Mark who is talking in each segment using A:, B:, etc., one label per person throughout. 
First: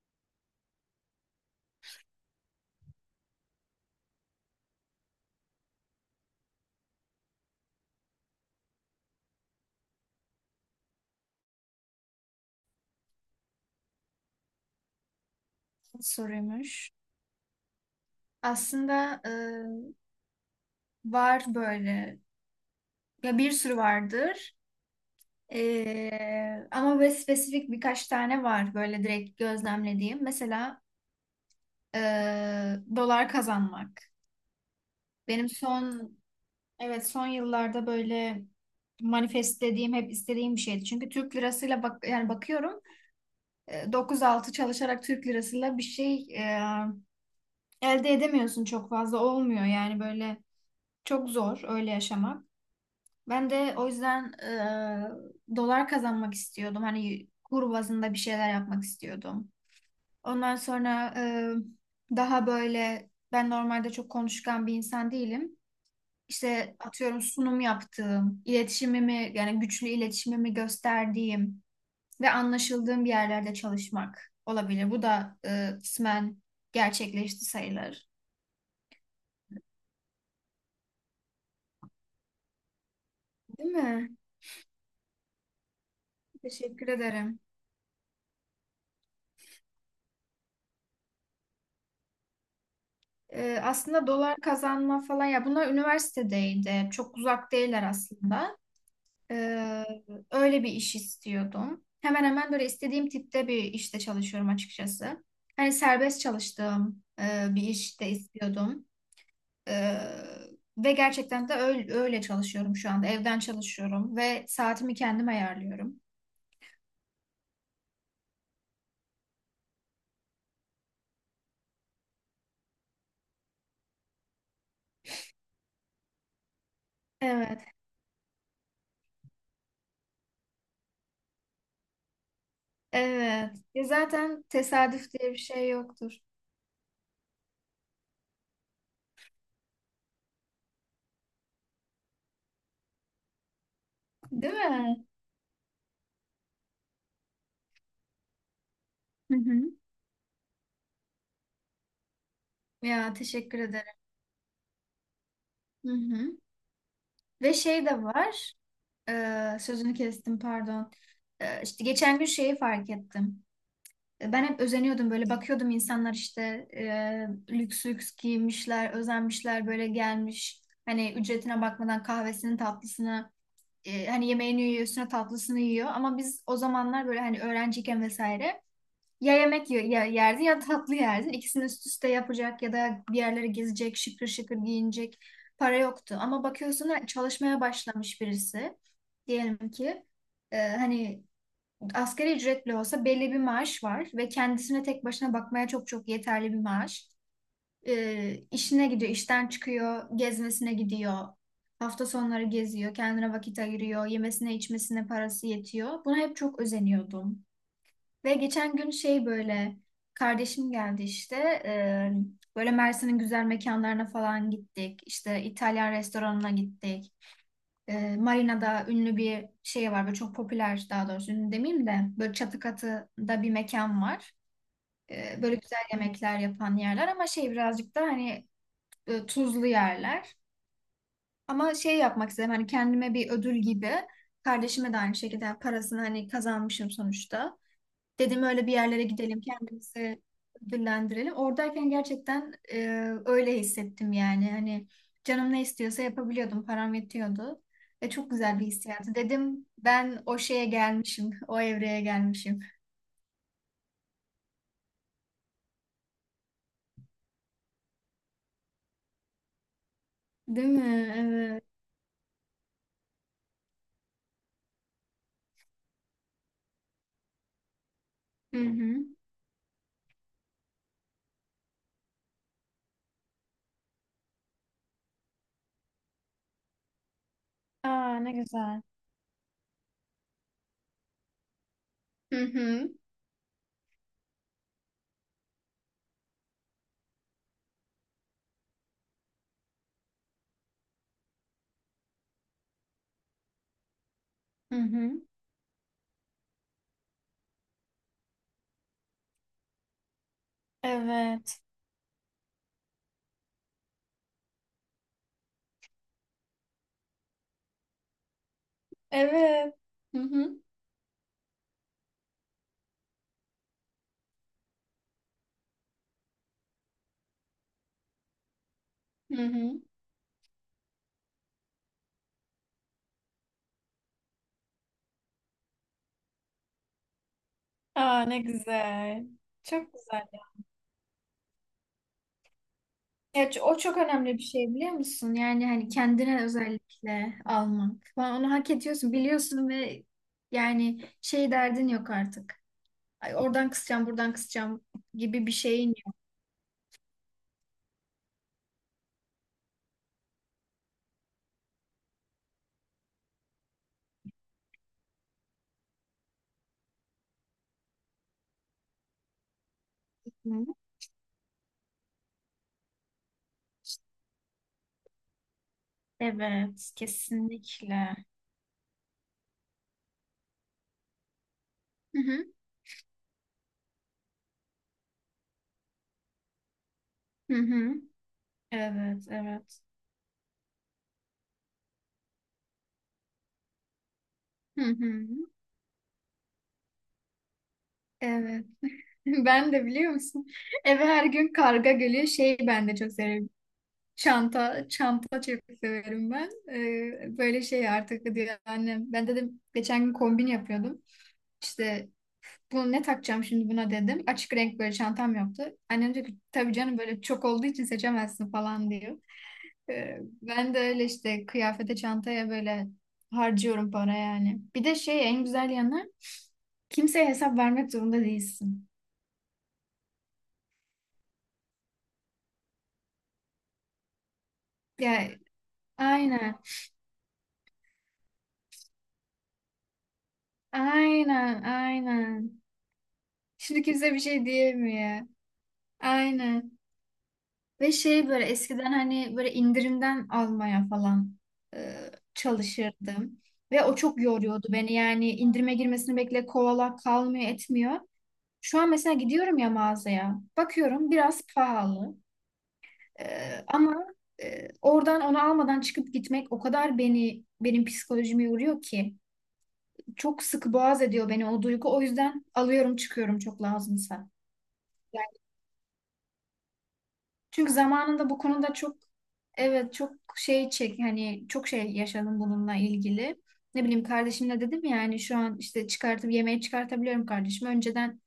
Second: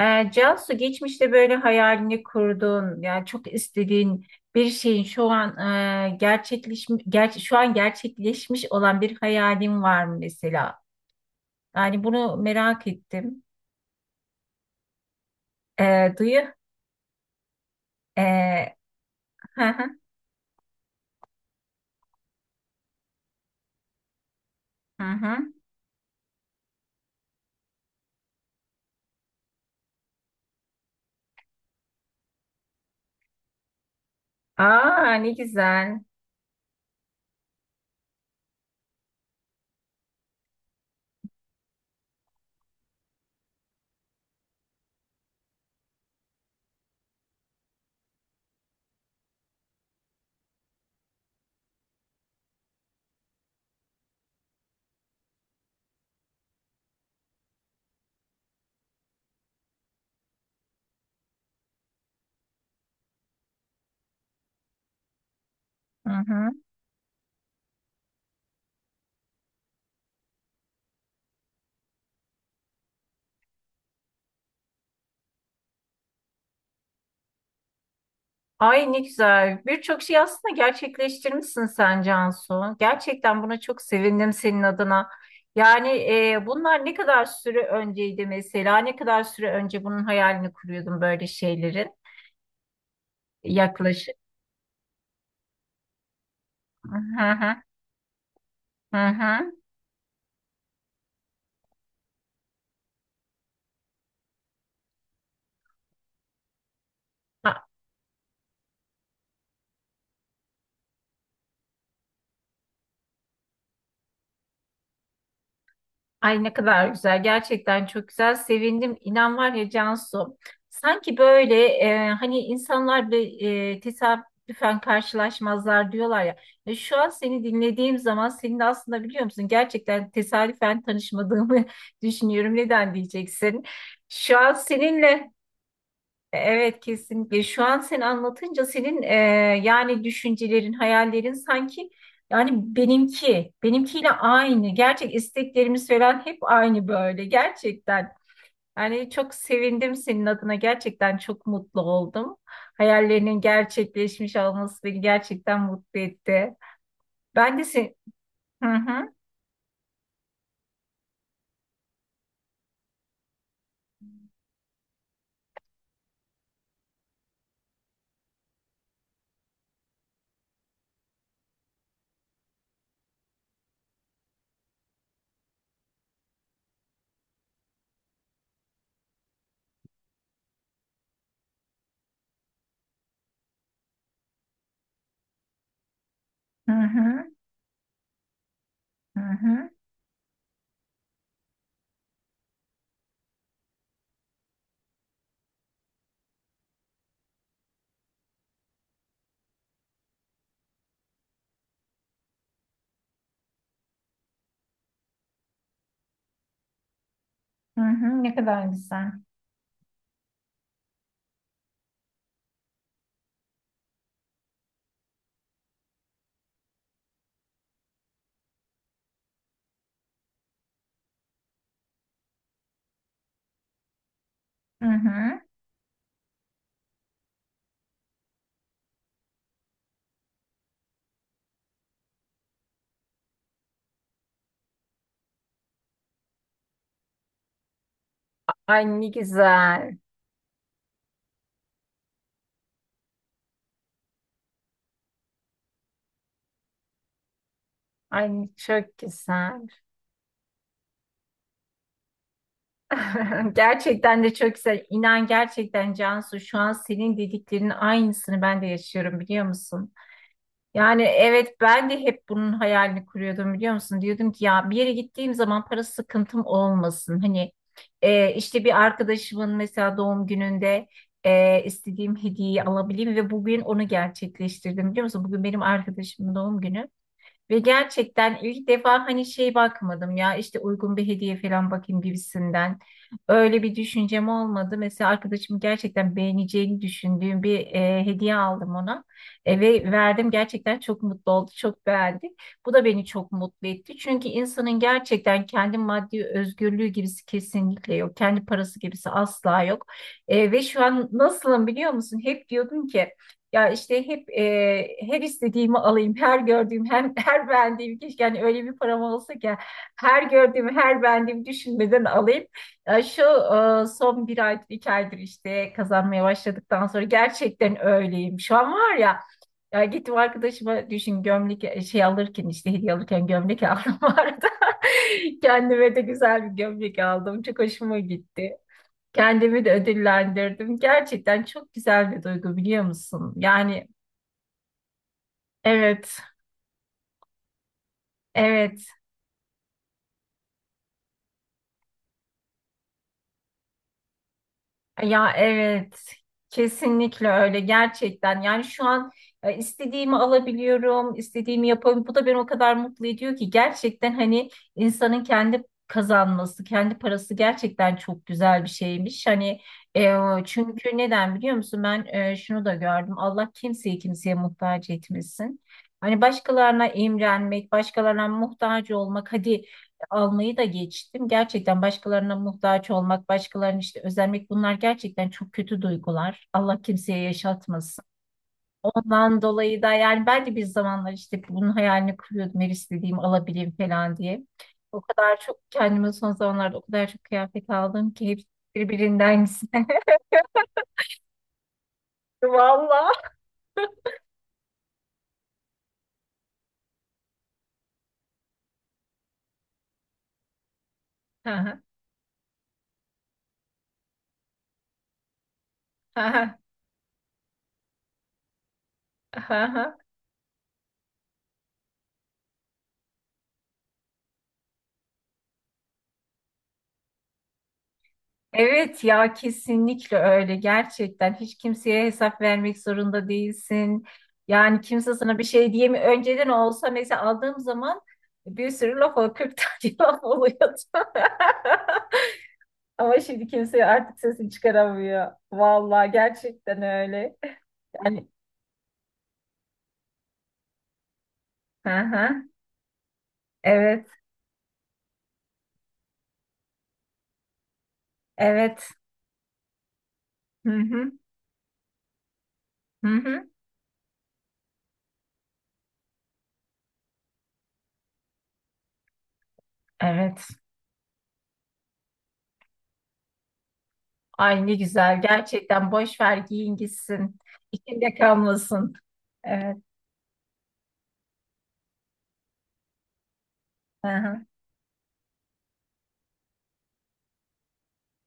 A: Cansu geçmişte böyle hayalini kurduğun yani çok istediğin bir şeyin şu an gerçekleşmiş şu an gerçekleşmiş olan bir hayalin var mı mesela? Yani bunu merak ettim. Duyu.
B: Soruymuş.
A: Ee,
B: Aslında
A: hı hı,
B: var böyle. Ya bir sürü vardır.
A: hı hı.
B: Ama böyle spesifik birkaç tane var böyle direkt gözlemlediğim. Mesela e, dolar kazanmak.
A: Aa ne
B: Benim
A: güzel.
B: son, evet, son yıllarda böyle manifestlediğim hep istediğim bir şeydi. Çünkü Türk lirasıyla bak, yani bakıyorum 9-6 çalışarak Türk lirasıyla bir şey elde edemiyorsun, çok fazla olmuyor. Yani böyle çok zor öyle yaşamak. Ben de o yüzden dolar kazanmak istiyordum. Hani kur bazında bir şeyler yapmak istiyordum. Ondan sonra daha böyle, ben normalde çok konuşkan bir insan değilim.
A: Hı hı.
B: İşte atıyorum, sunum yaptığım, iletişimimi, yani güçlü iletişimimi gösterdiğim ve anlaşıldığım bir yerlerde çalışmak olabilir. Bu da kısmen gerçekleşti sayılır.
A: Ay ne güzel. Birçok şey aslında gerçekleştirmişsin sen Cansu. Gerçekten buna
B: Değil
A: çok
B: mi?
A: sevindim senin adına. Yani bunlar
B: Teşekkür
A: ne kadar
B: ederim.
A: süre önceydi mesela? Ne kadar süre önce bunun hayalini kuruyordun böyle şeylerin
B: Aslında
A: yaklaşık?
B: dolar kazanma falan, ya bunlar üniversitedeydi. Çok
A: Hı
B: uzak
A: hı,
B: değiller aslında.
A: hı hı.
B: Ee, öyle bir iş istiyordum. Hemen hemen böyle istediğim tipte bir işte çalışıyorum açıkçası. Hani serbest çalıştığım bir işte istiyordum. Ee, ve gerçekten de öyle, öyle çalışıyorum şu anda. Evden çalışıyorum ve saatimi kendim ayarlıyorum.
A: Ay ne kadar güzel. Gerçekten çok güzel. Sevindim. İnan var ya Cansu. Sanki böyle hani insanlar bile tesadüfen karşılaşmazlar diyorlar ya. Şu an seni
B: Evet,
A: dinlediğim zaman senin de aslında biliyor musun gerçekten tesadüfen tanışmadığımı düşünüyorum. Neden
B: evet.
A: diyeceksin?
B: Ya
A: Şu
B: zaten
A: an
B: tesadüf
A: seninle
B: diye bir şey yoktur.
A: evet kesinlikle. Şu an sen anlatınca senin yani düşüncelerin, hayallerin sanki yani benimkiyle
B: Değil
A: aynı.
B: mi?
A: Gerçek isteklerimiz falan hep aynı böyle gerçekten. Yani çok
B: Hı hı.
A: sevindim senin adına. Gerçekten çok mutlu oldum.
B: Ya,
A: Hayallerinin
B: teşekkür ederim.
A: gerçekleşmiş olması beni gerçekten
B: Hı
A: mutlu
B: hı.
A: etti.
B: Ve
A: Ben de
B: şey
A: sen...
B: de var.
A: Hı hı,
B: Sözünü kestim, pardon. E, işte geçen gün şeyi fark ettim. Ben hep özeniyordum, böyle bakıyordum insanlar işte lüks lüks giymişler, özenmişler böyle gelmiş. Hani ücretine bakmadan kahvesini, tatlısını, hani yemeğini yiyor, üstüne tatlısını yiyor. Ama biz o zamanlar böyle, hani öğrenciyken vesaire, ya yemek yerdin ya tatlı yerdin. İkisini üst üste yapacak ya da bir yerlere gezecek, şıkır şıkır giyinecek para yoktu. Ama
A: hı
B: bakıyorsun ha,
A: hı,
B: çalışmaya başlamış birisi.
A: hı hı,
B: Diyelim ki hani asgari ücretli olsa, belli bir maaş var ve kendisine tek başına bakmaya çok çok yeterli bir maaş. E, işine gidiyor, işten çıkıyor, gezmesine gidiyor. Hafta sonları geziyor, kendine vakit ayırıyor, yemesine içmesine parası yetiyor. Buna hep çok özeniyordum.
A: hı hı.
B: Ve
A: Ne kadar
B: geçen gün
A: güzel.
B: şey böyle, kardeşim geldi işte, böyle Mersin'in güzel mekanlarına falan gittik. İşte İtalyan restoranına gittik. Marina'da ünlü bir şey var böyle, çok popüler, daha doğrusu ünlü demeyeyim de, böyle çatı katıda bir mekan var.
A: Hı hı.
B: Böyle güzel yemekler yapan yerler, ama şey, birazcık da hani tuzlu yerler. Ama şey yapmak istedim, hani kendime bir ödül gibi, kardeşime de aynı şekilde, yani parasını hani kazanmışım sonuçta. Dedim öyle bir
A: Ay
B: yerlere
A: ne
B: gidelim,
A: güzel.
B: kendimizi ödüllendirelim. Oradayken gerçekten öyle hissettim yani. Hani canım ne istiyorsa yapabiliyordum, param yetiyordu. Ve çok
A: Ay
B: güzel bir
A: çok
B: hissiyatı. Dedim
A: güzel.
B: ben o şeye gelmişim, o evreye gelmişim.
A: Gerçekten de çok güzel. İnan gerçekten Cansu şu an senin dediklerinin aynısını ben de yaşıyorum biliyor musun?
B: Değil mi?
A: Yani evet
B: Evet.
A: ben de hep bunun hayalini kuruyordum biliyor musun? Diyordum ki ya bir yere gittiğim zaman para sıkıntım olmasın. Hani
B: Hı
A: işte bir
B: hı.
A: arkadaşımın mesela doğum gününde istediğim hediyeyi alabileyim ve bugün onu gerçekleştirdim biliyor musun? Bugün benim arkadaşımın doğum günü. Ve
B: Aa, ne
A: gerçekten ilk
B: güzel.
A: defa hani şey bakmadım ya işte uygun bir hediye falan bakayım
B: Hı
A: gibisinden.
B: hı.
A: Öyle bir düşüncem olmadı. Mesela arkadaşım gerçekten beğeneceğini düşündüğüm bir hediye aldım ona. Ve verdim gerçekten çok mutlu oldu, çok beğendi. Bu da beni çok mutlu etti. Çünkü
B: Hı
A: insanın
B: hı.
A: gerçekten kendi maddi özgürlüğü gibisi kesinlikle yok. Kendi parası gibisi asla yok. Ve şu an
B: Evet.
A: nasılım biliyor musun? Hep diyordum ki ya işte hep her istediğimi alayım, her gördüğüm, hem her beğendiğim keşke yani öyle bir param olsa ki
B: Evet. Hı
A: her
B: hı.
A: gördüğümü, her beğendiğimi düşünmeden alayım. Ya şu son bir aydır, iki aydır işte kazanmaya başladıktan sonra gerçekten öyleyim. Şu an var ya,
B: Hı hı.
A: ya gittim arkadaşıma düşün gömlek şey alırken işte hediye alırken gömlek aldım bu arada. Kendime de güzel bir gömlek aldım. Çok hoşuma
B: Aa, ne
A: gitti.
B: güzel.
A: Kendimi de
B: Çok güzel.
A: ödüllendirdim. Gerçekten çok güzel bir duygu biliyor musun?
B: Evet, o
A: Yani
B: çok önemli bir şey, biliyor musun? Yani hani
A: evet,
B: kendine özellikle almak falan, onu hak
A: evet.
B: ediyorsun, biliyorsun, ve yani şey derdin yok artık. Ay, oradan kısacağım, buradan kısacağım
A: Ya
B: gibi bir şeyin
A: evet.
B: yok.
A: Kesinlikle öyle gerçekten. Yani şu an istediğimi alabiliyorum, istediğimi yapabiliyorum. Bu da beni o kadar mutlu ediyor ki gerçekten hani insanın kendi kazanması, kendi parası gerçekten çok güzel bir şeymiş. Hani e,
B: Hı.
A: çünkü neden biliyor musun? Ben şunu da gördüm. Allah kimseyi kimseye muhtaç etmesin. Hani başkalarına
B: Evet,
A: imrenmek,
B: kesinlikle.
A: başkalarına muhtaç olmak, hadi almayı da geçtim. Gerçekten
B: Hı
A: başkalarına
B: hı.
A: muhtaç olmak, başkalarının işte özenmek bunlar gerçekten çok kötü duygular. Allah kimseye
B: Hı hı.
A: yaşatmasın.
B: Evet,
A: Ondan
B: evet.
A: dolayı da yani ben de bir zamanlar işte bunun hayalini kuruyordum. Her istediğimi alabileyim falan diye.
B: Hı
A: O
B: hı.
A: kadar çok kendime son zamanlarda o kadar çok kıyafet aldım ki hepsi
B: Evet.
A: birbirinden
B: Ben
A: güzel.
B: de biliyor musun? Eve her gün karga geliyor. Şey, ben de çok seviyorum. Çanta, çanta çok severim ben. Böyle şey artık diyor annem. Ben dedim geçen gün kombin yapıyordum. İşte bunu ne takacağım şimdi buna, dedim. Açık renk böyle çantam yoktu. Annem diyor ki, tabii canım, böyle çok olduğu için seçemezsin falan diyor.
A: Valla.
B: Ben de öyle işte kıyafete, çantaya böyle harcıyorum para yani. Bir de şey, en güzel yanı, kimseye hesap vermek zorunda değilsin.
A: Evet ya kesinlikle öyle gerçekten hiç kimseye hesap vermek zorunda değilsin. Yani kimse
B: Ya,
A: sana bir şey diyemi önceden
B: aynen,
A: olsa mesela aldığım zaman bir sürü laf oluyor 40 tane laf oluyordu.
B: aynen, aynen.
A: Ama şimdi
B: Şimdi
A: kimse
B: kimse bir
A: artık
B: şey
A: sesini
B: diyemiyor.
A: çıkaramıyor. Vallahi
B: Aynen.
A: gerçekten öyle.
B: Ve
A: Yani
B: şey, böyle eskiden hani böyle indirimden almaya falan
A: hı
B: e,
A: hı,
B: çalışırdım. Ve o
A: evet
B: çok yoruyordu beni, yani indirime girmesini bekle kovala, kalmıyor etmiyor. Şu an
A: evet
B: mesela gidiyorum ya mağazaya,
A: hı
B: bakıyorum
A: hı,
B: biraz pahalı,
A: hı
B: E,
A: hı,
B: ama oradan onu almadan çıkıp gitmek o kadar benim psikolojimi yoruyor ki. Çok
A: evet.
B: sıkı boğaz ediyor beni o duygu, o yüzden alıyorum çıkıyorum çok lazımsa.
A: Ay ne güzel gerçekten boş ver giyin gitsin.
B: Çünkü
A: İçinde
B: zamanında bu konuda
A: kalmasın.
B: çok,
A: Evet.
B: evet, çok şey çek, hani çok şey yaşadım bununla ilgili. Ne bileyim,
A: Hı hı.
B: kardeşimle dedim ya, hani şu an işte çıkartıp yemeği çıkartabiliyorum kardeşim. Önceden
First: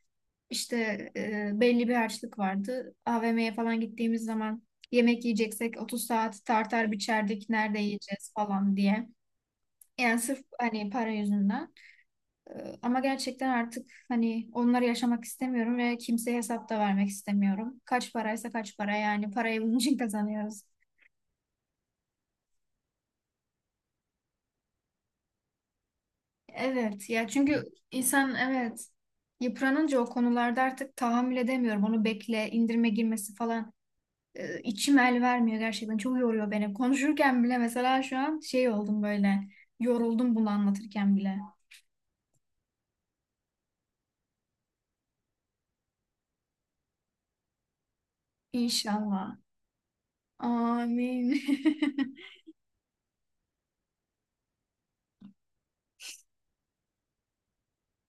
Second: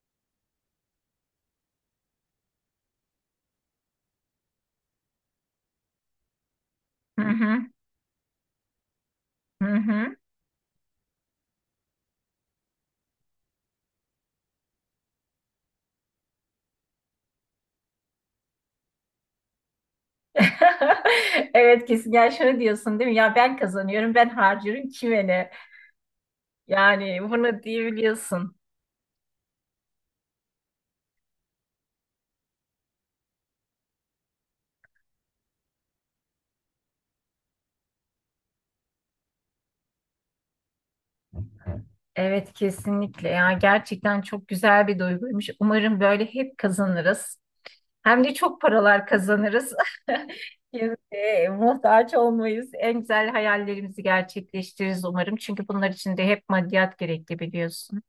B: işte belli bir harçlık vardı. AVM'ye falan gittiğimiz zaman, yemek yiyeceksek 30 saat tartar
A: Hı
B: biçerdik
A: hı,
B: nerede yiyeceğiz falan diye.
A: hı hı.
B: Yani sırf hani para yüzünden. E, Ama gerçekten artık hani onları yaşamak istemiyorum ve kimseye hesap da vermek istemiyorum. Kaç paraysa kaç para, yani parayı bunun için kazanıyoruz.
A: Evet kesin. Yani şunu diyorsun değil mi? Ya ben kazanıyorum, ben harcıyorum kime ne?
B: Evet
A: Yani
B: ya,
A: bunu
B: çünkü insan,
A: diyebiliyorsun.
B: evet, yıpranınca o konularda artık tahammül edemiyorum. Onu bekle, indirime girmesi falan, içim el vermiyor gerçekten. Çok yoruyor beni. Konuşurken bile mesela şu an şey oldum böyle. Yoruldum bunu anlatırken bile.
A: Evet kesinlikle. Ya gerçekten çok güzel bir duyguymuş. Umarım böyle hep kazanırız. Hem de çok paralar
B: İnşallah.
A: kazanırız.
B: Amin.
A: Kimseye muhtaç olmayız. En güzel hayallerimizi gerçekleştiririz umarım. Çünkü bunlar için de hep maddiyat gerekli biliyorsun.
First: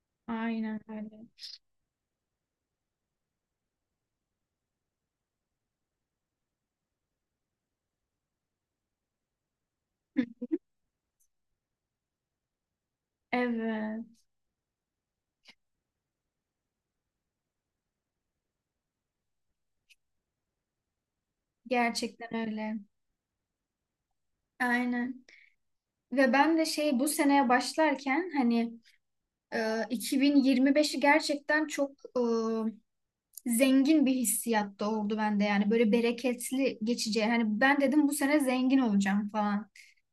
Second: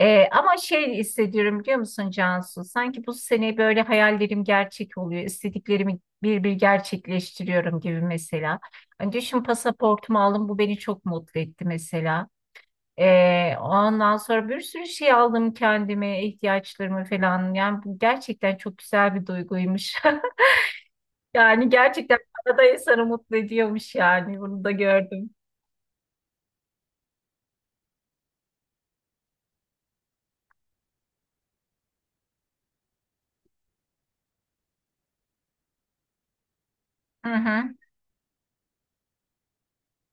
A: Ama
B: Aynen
A: şey
B: öyle.
A: hissediyorum biliyor musun Cansu? Sanki bu sene böyle hayallerim gerçek oluyor. İstediklerimi bir bir gerçekleştiriyorum gibi mesela. Hani düşün pasaportumu aldım bu beni çok mutlu etti mesela.
B: Evet,
A: Ondan sonra bir sürü şey aldım kendime, ihtiyaçlarımı falan. Yani bu gerçekten çok güzel bir duyguymuş. Yani gerçekten
B: gerçekten
A: para da
B: öyle.
A: insanı mutlu ediyormuş yani bunu da
B: Aynen.
A: gördüm.
B: Ve ben de şey, bu seneye başlarken hani e, 2025'i gerçekten çok zengin bir hissiyat doğurdu bende, yani böyle bereketli geçeceği.
A: Hı
B: Hani
A: hı.
B: ben dedim bu sene zengin olacağım falan.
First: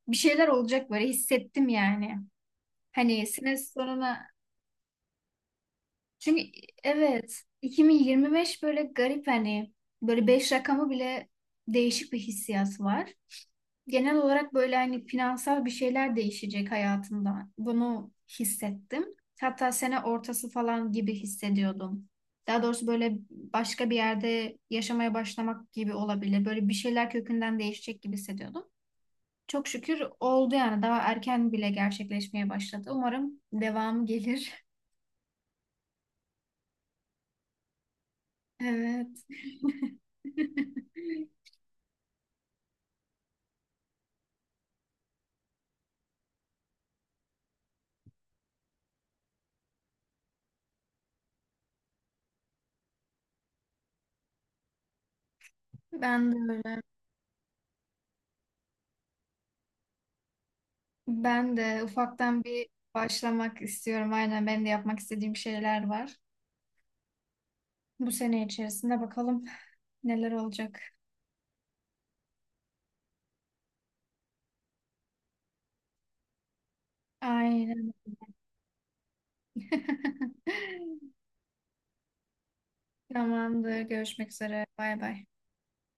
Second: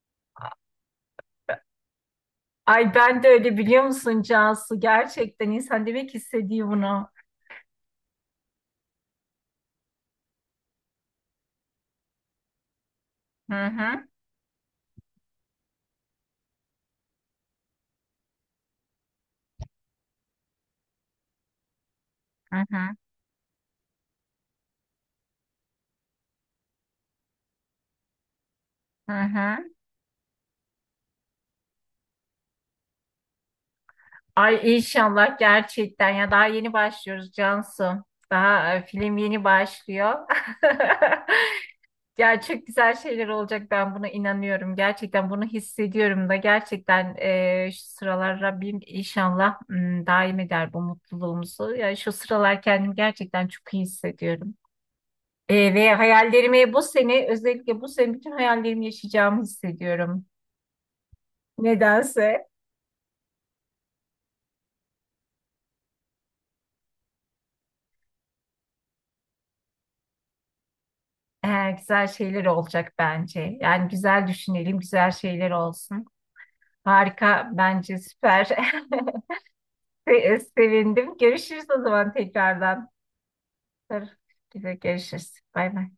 B: Bir şeyler olacak böyle hissettim yani.
A: Ay ben
B: Hani
A: de
B: sene
A: öyle biliyor musun
B: sonuna,
A: Cansu? Gerçekten insan demek
B: çünkü,
A: istediği bunu.
B: evet, 2025 böyle garip hani, böyle 5 rakamı bile değişik bir hissiyat var
A: Hı hı.
B: genel olarak, böyle hani finansal bir şeyler değişecek hayatımda. Bunu hissettim. Hatta sene ortası falan gibi hissediyordum.
A: Hı
B: Daha doğrusu
A: hı,
B: böyle başka bir yerde yaşamaya başlamak gibi olabilir. Böyle bir şeyler kökünden değişecek gibi hissediyordum.
A: hı
B: Çok
A: hı.
B: şükür oldu yani, daha erken bile gerçekleşmeye başladı. Umarım devamı
A: Ay
B: gelir.
A: inşallah gerçekten ya daha yeni başlıyoruz Cansu. Daha film
B: Evet.
A: yeni başlıyor. Ya çok güzel şeyler olacak ben buna inanıyorum. Gerçekten bunu hissediyorum da gerçekten şu sıralar Rabbim inşallah daim eder bu mutluluğumuzu. Ya şu sıralar kendimi gerçekten çok iyi hissediyorum. Ve
B: Ben de
A: hayallerimi bu
B: öyle.
A: sene özellikle bu sene bütün hayallerimi yaşayacağımı hissediyorum.
B: Ben de ufaktan
A: Nedense.
B: bir başlamak istiyorum. Aynen, benim de yapmak istediğim şeyler var. Bu sene içerisinde bakalım neler olacak.
A: Güzel şeyler olacak bence. Yani güzel düşünelim, güzel şeyler olsun. Harika,
B: Aynen.
A: bence süper. Sevindim. Görüşürüz o zaman tekrardan.
B: Tamamdır.
A: Tabii
B: Görüşmek
A: ki
B: üzere.
A: de
B: Bay bay.
A: görüşürüz. Bay bay.